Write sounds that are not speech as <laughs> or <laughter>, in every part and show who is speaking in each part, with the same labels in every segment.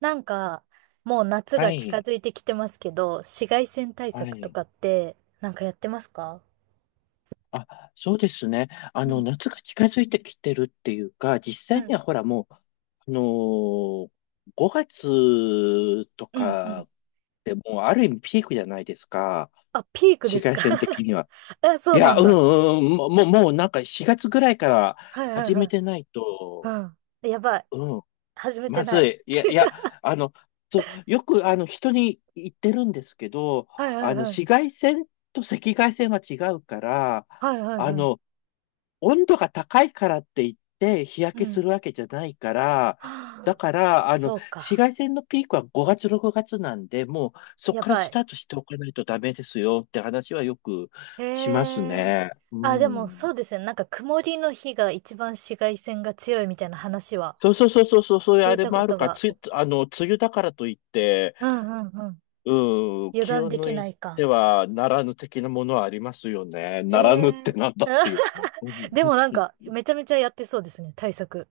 Speaker 1: なんか、もう夏
Speaker 2: は
Speaker 1: が近
Speaker 2: い、
Speaker 1: づいてきてますけど、紫外線対
Speaker 2: は
Speaker 1: 策と
Speaker 2: い。
Speaker 1: かって、なんかやってますか？
Speaker 2: あ、そうですね。
Speaker 1: うん。
Speaker 2: 夏が近づいてきてるっていうか、実
Speaker 1: う
Speaker 2: 際に
Speaker 1: ん。
Speaker 2: はほらもう、あのー、5月と
Speaker 1: うん、うん。
Speaker 2: かでもうある意味ピークじゃないですか。
Speaker 1: あ、ピーク
Speaker 2: 紫
Speaker 1: です
Speaker 2: 外
Speaker 1: か？
Speaker 2: 線的には。
Speaker 1: <laughs> あ、そ
Speaker 2: い
Speaker 1: うな
Speaker 2: や、
Speaker 1: ん
Speaker 2: う
Speaker 1: だ。
Speaker 2: ん、うん、もうなんか4月ぐらいから
Speaker 1: はいはい
Speaker 2: 始
Speaker 1: は
Speaker 2: め
Speaker 1: い。
Speaker 2: てないと、
Speaker 1: うん。やばい。
Speaker 2: うん、
Speaker 1: 始めて
Speaker 2: ま
Speaker 1: な
Speaker 2: ず
Speaker 1: い。
Speaker 2: い。いや、いや、あの、そう、よく、人に言ってるんですけど、
Speaker 1: はいはいは
Speaker 2: 紫
Speaker 1: い。
Speaker 2: 外線と赤外線は違うから、
Speaker 1: はいはい
Speaker 2: あ
Speaker 1: はい。
Speaker 2: の、温度が高いからって言って日焼
Speaker 1: う
Speaker 2: けす
Speaker 1: ん。
Speaker 2: るわけじゃないから、だ
Speaker 1: はあ。
Speaker 2: から、
Speaker 1: そう
Speaker 2: 紫
Speaker 1: か。
Speaker 2: 外線のピークは5月、6月なんで、もうそこ
Speaker 1: や
Speaker 2: から
Speaker 1: ば
Speaker 2: ス
Speaker 1: い。
Speaker 2: タートしておかないとダメですよって話はよく
Speaker 1: へ
Speaker 2: します
Speaker 1: え。
Speaker 2: ね。う
Speaker 1: あ、でも
Speaker 2: ん。
Speaker 1: そうですね。なんか曇りの日が一番紫外線が強いみたいな話は
Speaker 2: そうそうそうそうそう、そういう
Speaker 1: 聞
Speaker 2: あ
Speaker 1: い
Speaker 2: れ
Speaker 1: た
Speaker 2: も
Speaker 1: こ
Speaker 2: ある
Speaker 1: と
Speaker 2: か、
Speaker 1: が。
Speaker 2: つい、梅雨だからといって、
Speaker 1: うんうんうん。
Speaker 2: うん、
Speaker 1: 油
Speaker 2: 気
Speaker 1: 断
Speaker 2: を
Speaker 1: で
Speaker 2: 抜
Speaker 1: きな
Speaker 2: い
Speaker 1: い
Speaker 2: て
Speaker 1: か。
Speaker 2: はならぬ的なものはありますよね。
Speaker 1: え
Speaker 2: ならぬって
Speaker 1: え。
Speaker 2: なんだっていう。
Speaker 1: <laughs> でもなん
Speaker 2: <laughs>
Speaker 1: か、めちゃめちゃやってそうですね、対策。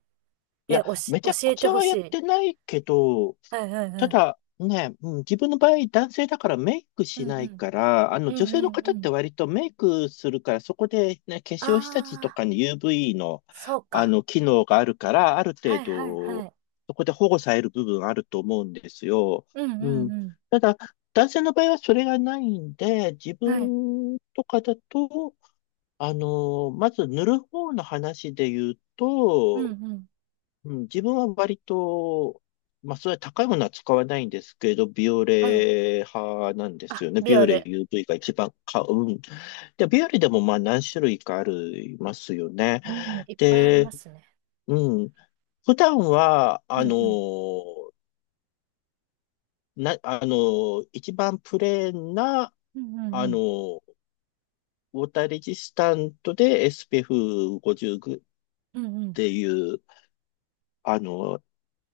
Speaker 2: い
Speaker 1: え、
Speaker 2: や、めち
Speaker 1: 教
Speaker 2: ゃく
Speaker 1: え
Speaker 2: ち
Speaker 1: て
Speaker 2: ゃ
Speaker 1: ほ
Speaker 2: は
Speaker 1: し
Speaker 2: やっ
Speaker 1: い。
Speaker 2: てないけど、
Speaker 1: はいはいは
Speaker 2: た
Speaker 1: い。
Speaker 2: だね、うん、自分の場合男性だからメイク
Speaker 1: う
Speaker 2: し
Speaker 1: んう
Speaker 2: ない
Speaker 1: ん。
Speaker 2: から、あ
Speaker 1: う
Speaker 2: の女
Speaker 1: ん
Speaker 2: 性
Speaker 1: う
Speaker 2: の
Speaker 1: んう
Speaker 2: 方って
Speaker 1: ん。
Speaker 2: 割とメイクするから、そこでね、化粧下地と
Speaker 1: ああ、
Speaker 2: かに UV の、
Speaker 1: そう
Speaker 2: あ
Speaker 1: か。
Speaker 2: の機能があるから、ある
Speaker 1: は
Speaker 2: 程
Speaker 1: いはいは
Speaker 2: 度、
Speaker 1: い。
Speaker 2: そこで保護される部分あると思うんですよ。
Speaker 1: うんう
Speaker 2: う
Speaker 1: ん
Speaker 2: ん。
Speaker 1: うん。
Speaker 2: ただ、男性の場合はそれがないんで、自
Speaker 1: はい。
Speaker 2: 分とかだと、まず塗る方の話で言う
Speaker 1: うん
Speaker 2: と、
Speaker 1: うん。
Speaker 2: うん、自分は割と、まあ、それは高いものは使わないんですけど、ビオ
Speaker 1: はい。
Speaker 2: レ派なんです
Speaker 1: あ、
Speaker 2: よね。
Speaker 1: ビ
Speaker 2: ビ
Speaker 1: オ
Speaker 2: オレ
Speaker 1: レ。
Speaker 2: UV が一番買う。うんで、ビオレでもまあ何種類かありますよね。
Speaker 1: うん、いっぱいありま
Speaker 2: で、
Speaker 1: すね。
Speaker 2: うん。普段は、
Speaker 1: うん
Speaker 2: あの
Speaker 1: うん。
Speaker 2: ー、な、あのー、一番プレーンな、
Speaker 1: うんうん
Speaker 2: あ
Speaker 1: う
Speaker 2: の
Speaker 1: ん。
Speaker 2: ー、ウォーターレジスタントで SPF50 っ
Speaker 1: うんうん。
Speaker 2: ていう、あのー、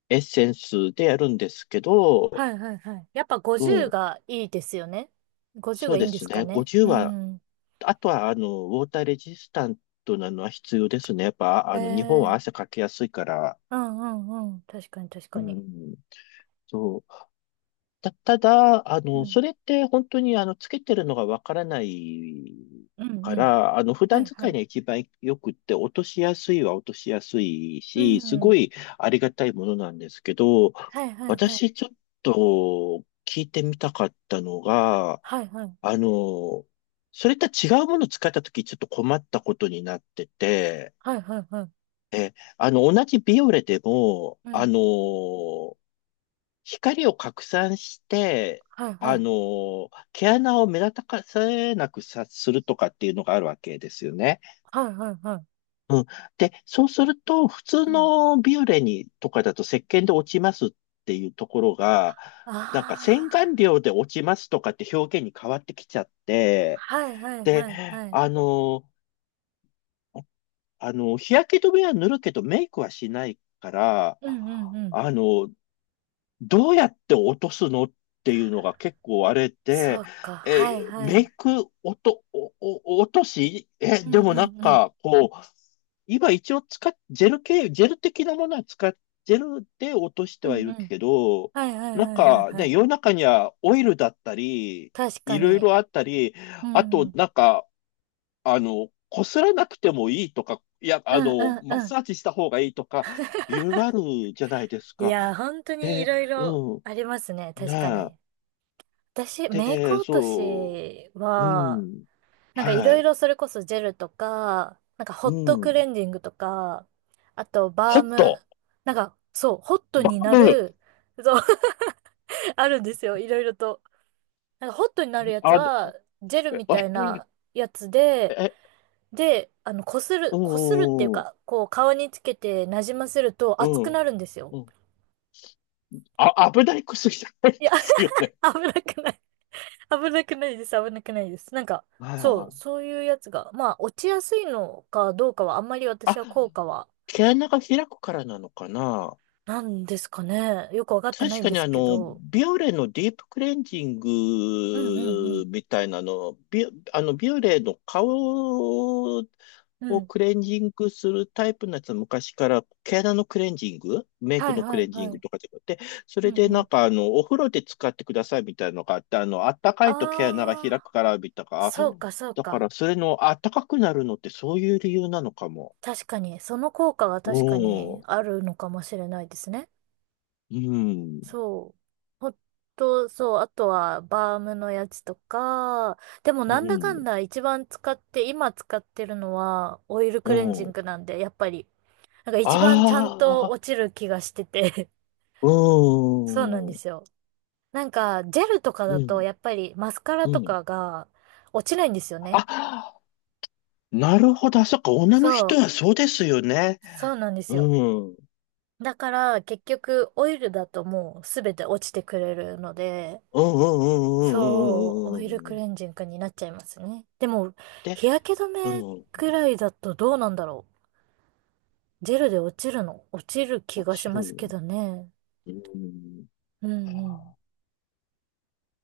Speaker 2: エッセンスでやるんですけど、
Speaker 1: はいはいはい。やっぱ
Speaker 2: う
Speaker 1: 50
Speaker 2: ん。
Speaker 1: がいいですよね。50
Speaker 2: そ
Speaker 1: が
Speaker 2: う
Speaker 1: いい
Speaker 2: で
Speaker 1: んで
Speaker 2: す
Speaker 1: すか
Speaker 2: ね。
Speaker 1: ね。う
Speaker 2: 50は、
Speaker 1: ん。
Speaker 2: あとは、ウォーターレジスタントなのは必要ですね。やっぱ、
Speaker 1: え
Speaker 2: 日本は汗
Speaker 1: え。
Speaker 2: かきやすいから、
Speaker 1: うんうんうん。確かに確
Speaker 2: う
Speaker 1: かに。
Speaker 2: ん、そうただ、
Speaker 1: うん。
Speaker 2: それって本当につけてるのがわからない
Speaker 1: うん
Speaker 2: か
Speaker 1: うん。
Speaker 2: ら、普
Speaker 1: は
Speaker 2: 段
Speaker 1: いは
Speaker 2: 使い
Speaker 1: い。
Speaker 2: には一番よくって、落としやすいは落としやすい
Speaker 1: う
Speaker 2: し、す
Speaker 1: ん。
Speaker 2: ごいありがたいものなんですけど、
Speaker 1: はいはいはい。
Speaker 2: 私ちょっと聞いてみたかったのが、
Speaker 1: はいはい。
Speaker 2: あの、それとは違うものを使ったときちょっと困ったことになってて、
Speaker 1: はいはいはい。
Speaker 2: え、同じビオレでも、
Speaker 1: うん。
Speaker 2: 光を拡散して、
Speaker 1: はいはい。
Speaker 2: 毛穴を目立たせなくさ、するとかっていうのがあるわけですよね。
Speaker 1: はいはいはい。
Speaker 2: うん。で、そうすると、普通
Speaker 1: うん。
Speaker 2: のビューレにとかだと石鹸で落ちますっていうところが、
Speaker 1: あ
Speaker 2: なんか洗顔
Speaker 1: あ。
Speaker 2: 料で落ちますとかって表現に変わってきちゃって、
Speaker 1: はいはいは
Speaker 2: で、
Speaker 1: いはい。
Speaker 2: あの、日焼け止めは塗るけどメイクはしないから、
Speaker 1: うんうんうん。
Speaker 2: あの、どうやって落とすのっていうのが結構あれ
Speaker 1: そ
Speaker 2: で、
Speaker 1: うか。は
Speaker 2: え
Speaker 1: い
Speaker 2: ー
Speaker 1: は
Speaker 2: メイ
Speaker 1: い。
Speaker 2: ク落と、おお落とし、え、
Speaker 1: う
Speaker 2: で
Speaker 1: んうん
Speaker 2: もなん
Speaker 1: うん。
Speaker 2: か、こう、今一応使っ、ジェル系、ジェル的なものは使っ、ジェルで落として
Speaker 1: う
Speaker 2: はい
Speaker 1: んう
Speaker 2: る
Speaker 1: ん。
Speaker 2: けど、
Speaker 1: はいはい
Speaker 2: なん
Speaker 1: はいはい
Speaker 2: か
Speaker 1: は
Speaker 2: ね、
Speaker 1: い。
Speaker 2: 世の中にはオイルだったり、
Speaker 1: 確か
Speaker 2: いろい
Speaker 1: に。
Speaker 2: ろあったり、
Speaker 1: う
Speaker 2: あ
Speaker 1: ん。う
Speaker 2: と
Speaker 1: ん
Speaker 2: なんか、こすらなくてもいいとか、いや、
Speaker 1: うん
Speaker 2: マ
Speaker 1: う
Speaker 2: ッ
Speaker 1: ん。
Speaker 2: サージした方がいいとか、いろいろあるじゃないです
Speaker 1: いやー、
Speaker 2: か。
Speaker 1: 本当にい
Speaker 2: で、
Speaker 1: ろいろ
Speaker 2: う
Speaker 1: ありますね。
Speaker 2: ん。
Speaker 1: 確か
Speaker 2: ね
Speaker 1: に。私、
Speaker 2: え。
Speaker 1: メイク
Speaker 2: で、
Speaker 1: 落と
Speaker 2: そ
Speaker 1: し
Speaker 2: う、
Speaker 1: は、
Speaker 2: うん、
Speaker 1: なんかい
Speaker 2: は
Speaker 1: ろい
Speaker 2: い、
Speaker 1: ろそれこそジェルとか、なんかホ
Speaker 2: う
Speaker 1: ットクレ
Speaker 2: ん。
Speaker 1: ンジングとか、あとバ
Speaker 2: ホ
Speaker 1: ー
Speaker 2: ット、
Speaker 1: ム、なんかそう、ホット
Speaker 2: バ
Speaker 1: にな
Speaker 2: ブ、
Speaker 1: る、そう。<laughs> あるんですよ、いろいろと。なんかホットになるやつ
Speaker 2: あの、
Speaker 1: は、ジェル
Speaker 2: え、
Speaker 1: みたいなやつ
Speaker 2: え、
Speaker 1: で、
Speaker 2: え
Speaker 1: で、あの、こす
Speaker 2: う
Speaker 1: る、こするっていう
Speaker 2: ん、う
Speaker 1: か、こう顔につけてなじませると熱く
Speaker 2: ん、
Speaker 1: なるんですよ。
Speaker 2: うん。あ、危ない薬じゃないで
Speaker 1: いや、
Speaker 2: すよね。
Speaker 1: <laughs> 危なくない。危なくないです、危なくないです。なんか、そう、
Speaker 2: あ
Speaker 1: そういうやつが、まあ、落ちやすいのかどうかは、あんまり
Speaker 2: あ。
Speaker 1: 私は
Speaker 2: あ、
Speaker 1: 効果は
Speaker 2: 毛穴が開くからなのかな。
Speaker 1: なんですかね。よくわかってな
Speaker 2: 確
Speaker 1: いん
Speaker 2: か
Speaker 1: で
Speaker 2: に
Speaker 1: すけど。
Speaker 2: ビオレのディープクレンジン
Speaker 1: うんう
Speaker 2: グ
Speaker 1: ん
Speaker 2: みたいなの、ビオレの顔
Speaker 1: うん。う
Speaker 2: を
Speaker 1: ん。
Speaker 2: クレンジングするタイプのやつは昔から毛穴のクレンジング、メイ
Speaker 1: は
Speaker 2: ク
Speaker 1: い
Speaker 2: のク
Speaker 1: は
Speaker 2: レ
Speaker 1: い
Speaker 2: ンジン
Speaker 1: は
Speaker 2: グ
Speaker 1: い。
Speaker 2: とかでって、そ
Speaker 1: う
Speaker 2: れ
Speaker 1: んう
Speaker 2: でなん
Speaker 1: ん。
Speaker 2: かお風呂で使ってくださいみたいなのがあって、あったか
Speaker 1: あ
Speaker 2: いと毛穴が開
Speaker 1: あ、
Speaker 2: くからみたいな、あ
Speaker 1: そうかそう
Speaker 2: だから
Speaker 1: か。
Speaker 2: それのあったかくなるのってそういう理由なのかも。
Speaker 1: 確かに、その効果が確か
Speaker 2: う
Speaker 1: に
Speaker 2: ん、
Speaker 1: あるのかもしれないですね。
Speaker 2: うん、
Speaker 1: そう。ほんと、そう。あとは、バームのやつとか。でも、
Speaker 2: う
Speaker 1: なんだか
Speaker 2: ん、
Speaker 1: んだ一番使って、今使ってるのは、オイル
Speaker 2: う
Speaker 1: クレンジン
Speaker 2: ん。
Speaker 1: グなんで、やっぱり、なんか一番ちゃんと
Speaker 2: ああ、
Speaker 1: 落ちる気がしてて。
Speaker 2: う
Speaker 1: <laughs> そうなんで
Speaker 2: ーん、
Speaker 1: すよ。なんか、ジェルとか
Speaker 2: う
Speaker 1: だと、
Speaker 2: ん、
Speaker 1: やっぱりマスカラ
Speaker 2: う
Speaker 1: と
Speaker 2: ん、
Speaker 1: かが落ちないんですよね。
Speaker 2: あ、なるほど。あ、そっか。女の
Speaker 1: そ
Speaker 2: 人
Speaker 1: う、
Speaker 2: はそうですよね。
Speaker 1: そうなんです
Speaker 2: う
Speaker 1: よ。
Speaker 2: ん、うん、
Speaker 1: だから、結局、オイルだともうすべて落ちてくれるので、
Speaker 2: うん、う
Speaker 1: そう、オ
Speaker 2: ん、うん、うん、うん、
Speaker 1: イル
Speaker 2: うん、
Speaker 1: ク
Speaker 2: うん、
Speaker 1: レンジングになっちゃいますね。でも、
Speaker 2: で、
Speaker 1: 日焼け止
Speaker 2: う
Speaker 1: め
Speaker 2: ん。
Speaker 1: くらいだとどうなんだろう。ジェルで落ちるの落ちる気
Speaker 2: も
Speaker 1: がし
Speaker 2: ちろ
Speaker 1: ますけ
Speaker 2: ん。
Speaker 1: どね。
Speaker 2: うん。
Speaker 1: うんうん。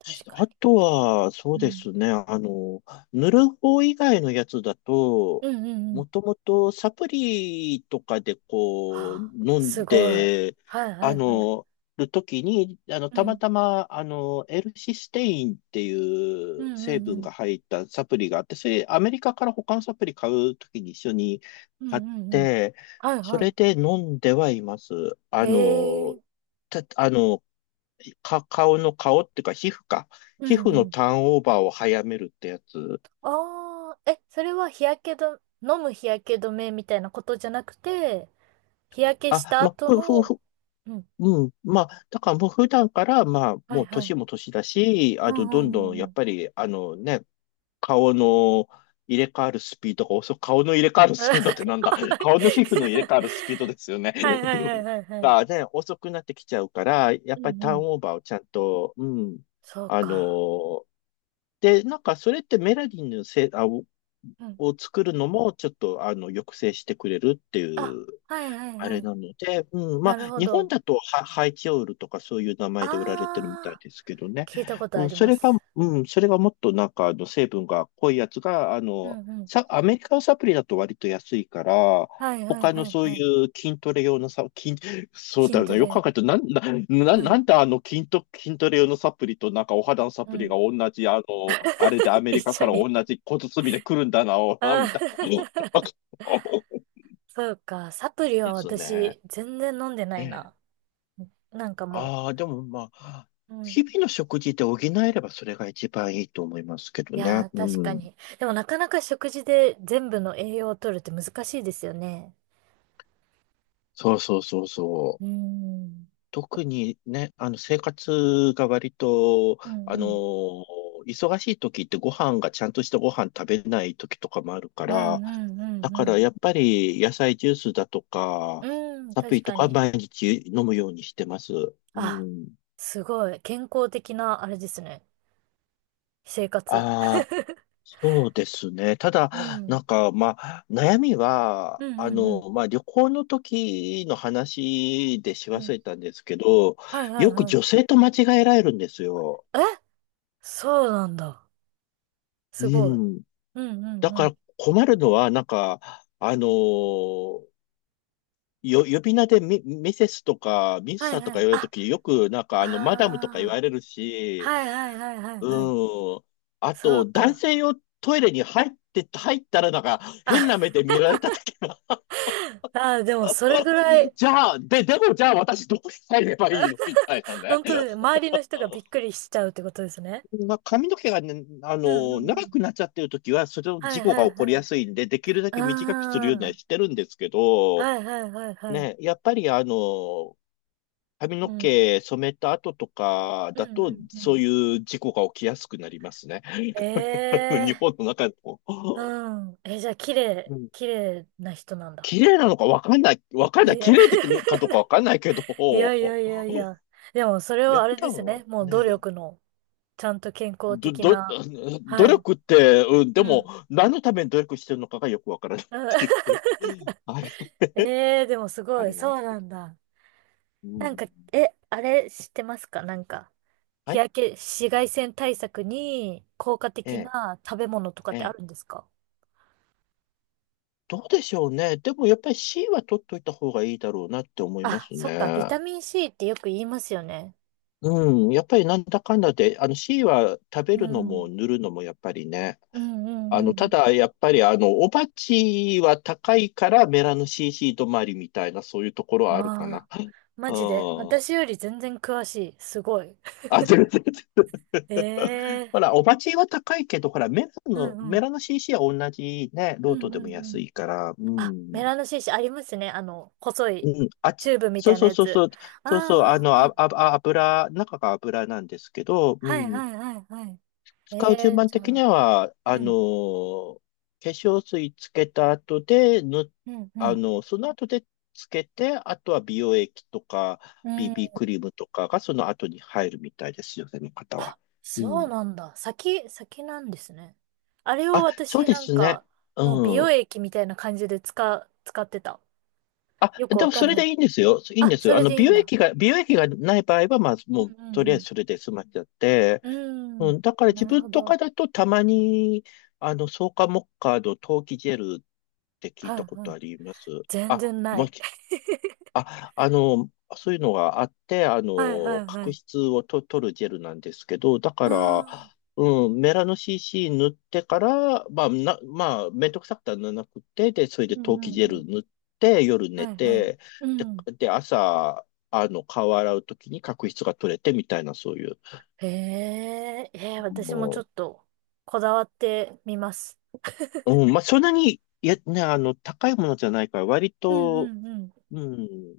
Speaker 2: し
Speaker 1: 確か
Speaker 2: あ
Speaker 1: に。
Speaker 2: とは、そ
Speaker 1: う
Speaker 2: うで
Speaker 1: ん。
Speaker 2: すね。塗る方以外のやつだと、
Speaker 1: うんうんう
Speaker 2: も
Speaker 1: ん。
Speaker 2: ともとサプリとかでこう、
Speaker 1: はあ、
Speaker 2: 飲
Speaker 1: す
Speaker 2: ん
Speaker 1: ごい。
Speaker 2: で、
Speaker 1: はいは
Speaker 2: あ
Speaker 1: いはい。
Speaker 2: の、るときに、
Speaker 1: う
Speaker 2: たま
Speaker 1: ん。
Speaker 2: たま、L システインってい
Speaker 1: う
Speaker 2: う
Speaker 1: んう
Speaker 2: 成
Speaker 1: んう
Speaker 2: 分
Speaker 1: ん。
Speaker 2: が入ったサプリがあって、それ、アメリカから他のサプリ買うときに一緒に
Speaker 1: うん
Speaker 2: 買っ
Speaker 1: うんうん。
Speaker 2: て、
Speaker 1: はい
Speaker 2: そ
Speaker 1: は
Speaker 2: れで飲んではいます。あ
Speaker 1: い。へ
Speaker 2: の、
Speaker 1: え。
Speaker 2: た、あの、か、顔っていうか皮膚か。
Speaker 1: うん
Speaker 2: 皮膚
Speaker 1: う
Speaker 2: の
Speaker 1: ん。
Speaker 2: ターンオーバーを早めるってやつ。
Speaker 1: ああ、え、それは日焼け止め、飲む日焼け止めみたいなことじゃなくて、日焼けし
Speaker 2: あ、
Speaker 1: た
Speaker 2: まあ、
Speaker 1: 後
Speaker 2: ふ、ふ、
Speaker 1: の、
Speaker 2: ふ、
Speaker 1: うん。
Speaker 2: うん。まあ、だからもう普段から、まあ、
Speaker 1: は
Speaker 2: も
Speaker 1: い
Speaker 2: う
Speaker 1: はい。
Speaker 2: 年も年だし、
Speaker 1: う
Speaker 2: あと、
Speaker 1: んう
Speaker 2: どんど
Speaker 1: ん
Speaker 2: ん、
Speaker 1: う
Speaker 2: や
Speaker 1: んう
Speaker 2: っ
Speaker 1: ん。
Speaker 2: ぱり、顔の入れ替わるスピードが遅く、顔の入れ替わるスピードって
Speaker 1: <laughs>
Speaker 2: なんだ <laughs> 顔の皮膚の入れ替わるスピードですよね。
Speaker 1: はいはいはいはいはい。
Speaker 2: がね、遅くなってきちゃうから、や
Speaker 1: う
Speaker 2: っぱり
Speaker 1: ん
Speaker 2: タ
Speaker 1: う
Speaker 2: ー
Speaker 1: ん。
Speaker 2: ンオーバーをちゃんと、うん、
Speaker 1: そう
Speaker 2: あ
Speaker 1: か。
Speaker 2: の、で、なんかそれってメラニンのせい、
Speaker 1: うん。
Speaker 2: を作るのもちょっと抑制してくれるってい
Speaker 1: あ、
Speaker 2: う
Speaker 1: はいはい
Speaker 2: あ
Speaker 1: は
Speaker 2: れ
Speaker 1: い。
Speaker 2: なので、うん、ま
Speaker 1: な
Speaker 2: あ、
Speaker 1: るほ
Speaker 2: 日本
Speaker 1: ど。
Speaker 2: だとハイチオールとかそういう名前で売られてるみたい
Speaker 1: ああ、
Speaker 2: ですけどね。
Speaker 1: 聞いたこと
Speaker 2: う
Speaker 1: あ
Speaker 2: ん、
Speaker 1: り
Speaker 2: そ
Speaker 1: ま
Speaker 2: れが、
Speaker 1: す。
Speaker 2: うん、それがもっとなんか、成分が濃いやつが、
Speaker 1: うんうん。
Speaker 2: アメリカのサプリだと割と安いから、
Speaker 1: はいはい
Speaker 2: 他の
Speaker 1: はい
Speaker 2: そうい
Speaker 1: はい。
Speaker 2: う筋トレ用のそうだ
Speaker 1: 筋
Speaker 2: よな、
Speaker 1: ト
Speaker 2: よく考
Speaker 1: レ。
Speaker 2: えると、
Speaker 1: う
Speaker 2: な
Speaker 1: ん。
Speaker 2: んで筋トレ用のサプリとなんかお肌のサプ
Speaker 1: う
Speaker 2: リが
Speaker 1: ん。
Speaker 2: 同じ、あれでア
Speaker 1: <laughs> <laughs>
Speaker 2: メリ
Speaker 1: 一
Speaker 2: カか
Speaker 1: 緒
Speaker 2: ら同
Speaker 1: に。
Speaker 2: じ小包で来るんだな、
Speaker 1: あ
Speaker 2: みたいな。
Speaker 1: ー。
Speaker 2: <laughs>
Speaker 1: <laughs> そうか。サプリ
Speaker 2: で
Speaker 1: は
Speaker 2: すね。
Speaker 1: 私、全然飲んでな
Speaker 2: え
Speaker 1: い
Speaker 2: え
Speaker 1: な。なんかも
Speaker 2: ああ、でもまあ、
Speaker 1: う。うん。
Speaker 2: 日々の食事で補えればそれが一番いいと思いますけど
Speaker 1: い
Speaker 2: ね。
Speaker 1: やー、
Speaker 2: う
Speaker 1: 確か
Speaker 2: ん。
Speaker 1: に。でもなかなか食事で全部の栄養を取るって難しいですよね。
Speaker 2: そうそうそうそ
Speaker 1: うー
Speaker 2: う。
Speaker 1: ん。
Speaker 2: 特にね、生活が割と、
Speaker 1: うん
Speaker 2: あの
Speaker 1: うん。
Speaker 2: ー忙しい時ってご飯がちゃんとしたご飯食べない時とかもあるか
Speaker 1: うん
Speaker 2: ら、
Speaker 1: うんう
Speaker 2: だ
Speaker 1: ん
Speaker 2: か
Speaker 1: う
Speaker 2: らやっぱり野菜ジュースだと
Speaker 1: ん。
Speaker 2: か、
Speaker 1: うん、
Speaker 2: サプ
Speaker 1: 確
Speaker 2: リと
Speaker 1: か
Speaker 2: か
Speaker 1: に。
Speaker 2: 毎日飲むようにしてます。う
Speaker 1: あ、
Speaker 2: ん。
Speaker 1: すごい。健康的な、あれですね。生活。
Speaker 2: あ
Speaker 1: <laughs>
Speaker 2: そうですね。た
Speaker 1: う
Speaker 2: だ、な
Speaker 1: ん。
Speaker 2: んか、まあ、悩みは、
Speaker 1: うんうんうん。
Speaker 2: まあ、旅行の時の話でし
Speaker 1: う
Speaker 2: 忘
Speaker 1: ん。
Speaker 2: れたんですけど、
Speaker 1: はいはい
Speaker 2: よく
Speaker 1: はい。
Speaker 2: 女性と間違えられるんですよ。
Speaker 1: え、そうなんだ。
Speaker 2: う
Speaker 1: すごい。
Speaker 2: ん。
Speaker 1: うんうん
Speaker 2: だ
Speaker 1: う
Speaker 2: から
Speaker 1: ん。
Speaker 2: 困るのは、なんか、あの、呼び名でミセスとか、ミス
Speaker 1: はい
Speaker 2: ターと
Speaker 1: は
Speaker 2: か
Speaker 1: い。
Speaker 2: 言われると
Speaker 1: あ、
Speaker 2: き、よく、なんか、
Speaker 1: あ
Speaker 2: マダムとか言わ
Speaker 1: あ。
Speaker 2: れるし、
Speaker 1: はいはいはいはいはい。
Speaker 2: うん。あ
Speaker 1: そう
Speaker 2: と、男
Speaker 1: か。
Speaker 2: 性用トイレに入って、入ったら、なんか、
Speaker 1: あ、
Speaker 2: 変な目で見られた時
Speaker 1: あー、でもそれぐらい、
Speaker 2: じゃあ、でもじゃあ私どう入ればいいのみたいなね。
Speaker 1: 本当に周りの人がびっくりしちゃうってことですね。
Speaker 2: まあ、髪の毛がね、
Speaker 1: うんうんう
Speaker 2: 長
Speaker 1: ん。
Speaker 2: くなっちゃってるときは、それの
Speaker 1: は
Speaker 2: 事
Speaker 1: い
Speaker 2: 故
Speaker 1: は
Speaker 2: が
Speaker 1: い
Speaker 2: 起
Speaker 1: は
Speaker 2: こりや
Speaker 1: い。
Speaker 2: すいんで、できるだけ短くするようには
Speaker 1: ああ。
Speaker 2: してるんですけど、
Speaker 1: はいはいはいはい。
Speaker 2: ね、やっぱり髪の
Speaker 1: うん。
Speaker 2: 毛染めた後とか
Speaker 1: う
Speaker 2: だ
Speaker 1: んう
Speaker 2: と、
Speaker 1: んう
Speaker 2: そう
Speaker 1: ん。
Speaker 2: いう事故が起きやすくなりますね。<laughs>
Speaker 1: え
Speaker 2: 日
Speaker 1: え
Speaker 2: 本の中でも。
Speaker 1: ー。うん。え、じゃあ、綺麗、
Speaker 2: うん
Speaker 1: 綺麗な人なんだ。
Speaker 2: 綺麗なのかわかんない、
Speaker 1: いや、
Speaker 2: 綺
Speaker 1: <laughs>
Speaker 2: 麗かどうかわかんないけど、
Speaker 1: いやいやいやいや。でも、それ
Speaker 2: いや、
Speaker 1: はあ
Speaker 2: 普
Speaker 1: れで
Speaker 2: 段
Speaker 1: すね。
Speaker 2: は
Speaker 1: もう努
Speaker 2: ね、
Speaker 1: 力の、ちゃんと健康
Speaker 2: ど、
Speaker 1: 的
Speaker 2: ど、
Speaker 1: な、
Speaker 2: <laughs> 努
Speaker 1: はい。
Speaker 2: 力って、うん、
Speaker 1: う
Speaker 2: でも、
Speaker 1: ん。
Speaker 2: 何のために努力してるのかがよくわからないっ
Speaker 1: うん。
Speaker 2: ていう <laughs> あれは
Speaker 1: <laughs> えー、でもす
Speaker 2: あ
Speaker 1: ごい、
Speaker 2: りま
Speaker 1: そう
Speaker 2: すけ
Speaker 1: な
Speaker 2: ど。
Speaker 1: んだ。
Speaker 2: う
Speaker 1: なん
Speaker 2: ん。
Speaker 1: か、え、あれ知ってますか？なんか、
Speaker 2: は
Speaker 1: 日
Speaker 2: い。
Speaker 1: 焼け、紫外線対策に効果
Speaker 2: え
Speaker 1: 的
Speaker 2: え、
Speaker 1: な食べ物とかっ
Speaker 2: え
Speaker 1: てあ
Speaker 2: え。
Speaker 1: るんですか？
Speaker 2: どうでしょうね。でも、やっぱり C は取っといた方がいいだろうなって思いま
Speaker 1: あ、
Speaker 2: す
Speaker 1: そっか、ビタ
Speaker 2: ね。
Speaker 1: ミン C ってよく言いますよね。
Speaker 2: うん。やっぱりなんだかんだで、あの C は食べ
Speaker 1: う
Speaker 2: るのも
Speaker 1: ん。
Speaker 2: 塗るのもやっぱりね。
Speaker 1: うんうんう
Speaker 2: た
Speaker 1: ん。
Speaker 2: だ、やっぱりおばちは高いからメラノ CC 止まりみたいな、そういうところはあるか
Speaker 1: あ
Speaker 2: な。
Speaker 1: あ、
Speaker 2: う
Speaker 1: マジで、
Speaker 2: ん。
Speaker 1: 私より全然詳しい。すごい。<laughs>
Speaker 2: あ、全然、全然 <laughs>
Speaker 1: ええ。
Speaker 2: ほら、お鉢は高いけど、ほら、
Speaker 1: うんう
Speaker 2: メ
Speaker 1: ん。
Speaker 2: ラの CC は同じね、
Speaker 1: う
Speaker 2: ロー
Speaker 1: ん
Speaker 2: ト
Speaker 1: う
Speaker 2: でも
Speaker 1: んう
Speaker 2: 安
Speaker 1: ん。
Speaker 2: いから、う
Speaker 1: あ、メ
Speaker 2: ん。
Speaker 1: ラノシーシありますね。あの、細い
Speaker 2: うん、
Speaker 1: チューブみ
Speaker 2: そ
Speaker 1: た
Speaker 2: う
Speaker 1: いな
Speaker 2: そう
Speaker 1: や
Speaker 2: そう
Speaker 1: つ。
Speaker 2: そう、
Speaker 1: ああ、
Speaker 2: そうそう、あの、あ、
Speaker 1: あ
Speaker 2: あ、
Speaker 1: あ。
Speaker 2: あ油、中が油なんですけど、う
Speaker 1: はい
Speaker 2: ん。
Speaker 1: はいはいはい。
Speaker 2: 使う
Speaker 1: え
Speaker 2: 順
Speaker 1: ー、
Speaker 2: 番
Speaker 1: じ
Speaker 2: 的
Speaker 1: ゃ
Speaker 2: に
Speaker 1: あ、
Speaker 2: は、
Speaker 1: うん、
Speaker 2: 化粧水つけた後で、ぬ、
Speaker 1: うん、う
Speaker 2: あ
Speaker 1: ん、
Speaker 2: の、その後でつけて、あとは美容液とか、
Speaker 1: うん。
Speaker 2: BB クリームとかがその後に入るみたいですよね、の方
Speaker 1: あ、
Speaker 2: は。う
Speaker 1: そう
Speaker 2: ん。
Speaker 1: なんだ。先なんですね。あれを
Speaker 2: あ、そう
Speaker 1: 私
Speaker 2: で
Speaker 1: なん
Speaker 2: すね。
Speaker 1: か、もう美
Speaker 2: う
Speaker 1: 容
Speaker 2: ん。
Speaker 1: 液みたいな感じで使ってた。
Speaker 2: あ、
Speaker 1: よく
Speaker 2: で
Speaker 1: わ
Speaker 2: も
Speaker 1: か
Speaker 2: そ
Speaker 1: ん
Speaker 2: れ
Speaker 1: な
Speaker 2: で
Speaker 1: い。
Speaker 2: いいんですよ。いいん
Speaker 1: あ、
Speaker 2: です
Speaker 1: そ
Speaker 2: よ。
Speaker 1: れでいいんだ。
Speaker 2: 美容液がない場合は、まあ、
Speaker 1: う
Speaker 2: もう、とりあ
Speaker 1: んう
Speaker 2: えず
Speaker 1: ん
Speaker 2: それで済ましちゃって。
Speaker 1: うん。うー
Speaker 2: う
Speaker 1: ん、
Speaker 2: ん、だから
Speaker 1: な
Speaker 2: 自
Speaker 1: る
Speaker 2: 分
Speaker 1: ほ
Speaker 2: とか
Speaker 1: ど。
Speaker 2: だとたまに、草加モッカード、陶器ジェルって聞い
Speaker 1: は
Speaker 2: た
Speaker 1: い
Speaker 2: こ
Speaker 1: は
Speaker 2: と
Speaker 1: い。
Speaker 2: あります。
Speaker 1: 全
Speaker 2: あ、
Speaker 1: 然な
Speaker 2: もう、
Speaker 1: い。<laughs>
Speaker 2: あ、そういうのがあって、
Speaker 1: はいはいは
Speaker 2: 角
Speaker 1: い。
Speaker 2: 質を取るジェルなんですけど、だ
Speaker 1: あ
Speaker 2: から、
Speaker 1: ー。
Speaker 2: うん、メラノ CC 塗ってから、まあ、まあ、めんどくさくて塗らなくて、で、それ
Speaker 1: う
Speaker 2: で陶
Speaker 1: んう
Speaker 2: 器
Speaker 1: ん
Speaker 2: ジェ
Speaker 1: う
Speaker 2: ル
Speaker 1: ん。
Speaker 2: 塗って、夜寝
Speaker 1: はいはい。
Speaker 2: て、
Speaker 1: う
Speaker 2: で、
Speaker 1: ん。
Speaker 2: で、朝、顔洗うときに角質が取れてみたいな、そういう。
Speaker 1: へえ、えー、私もちょ
Speaker 2: も
Speaker 1: っとこだわってみます。
Speaker 2: ううんまあ、そんなに、いや、ね、高いものじゃないから、割
Speaker 1: うんう
Speaker 2: と、
Speaker 1: んうん
Speaker 2: うん、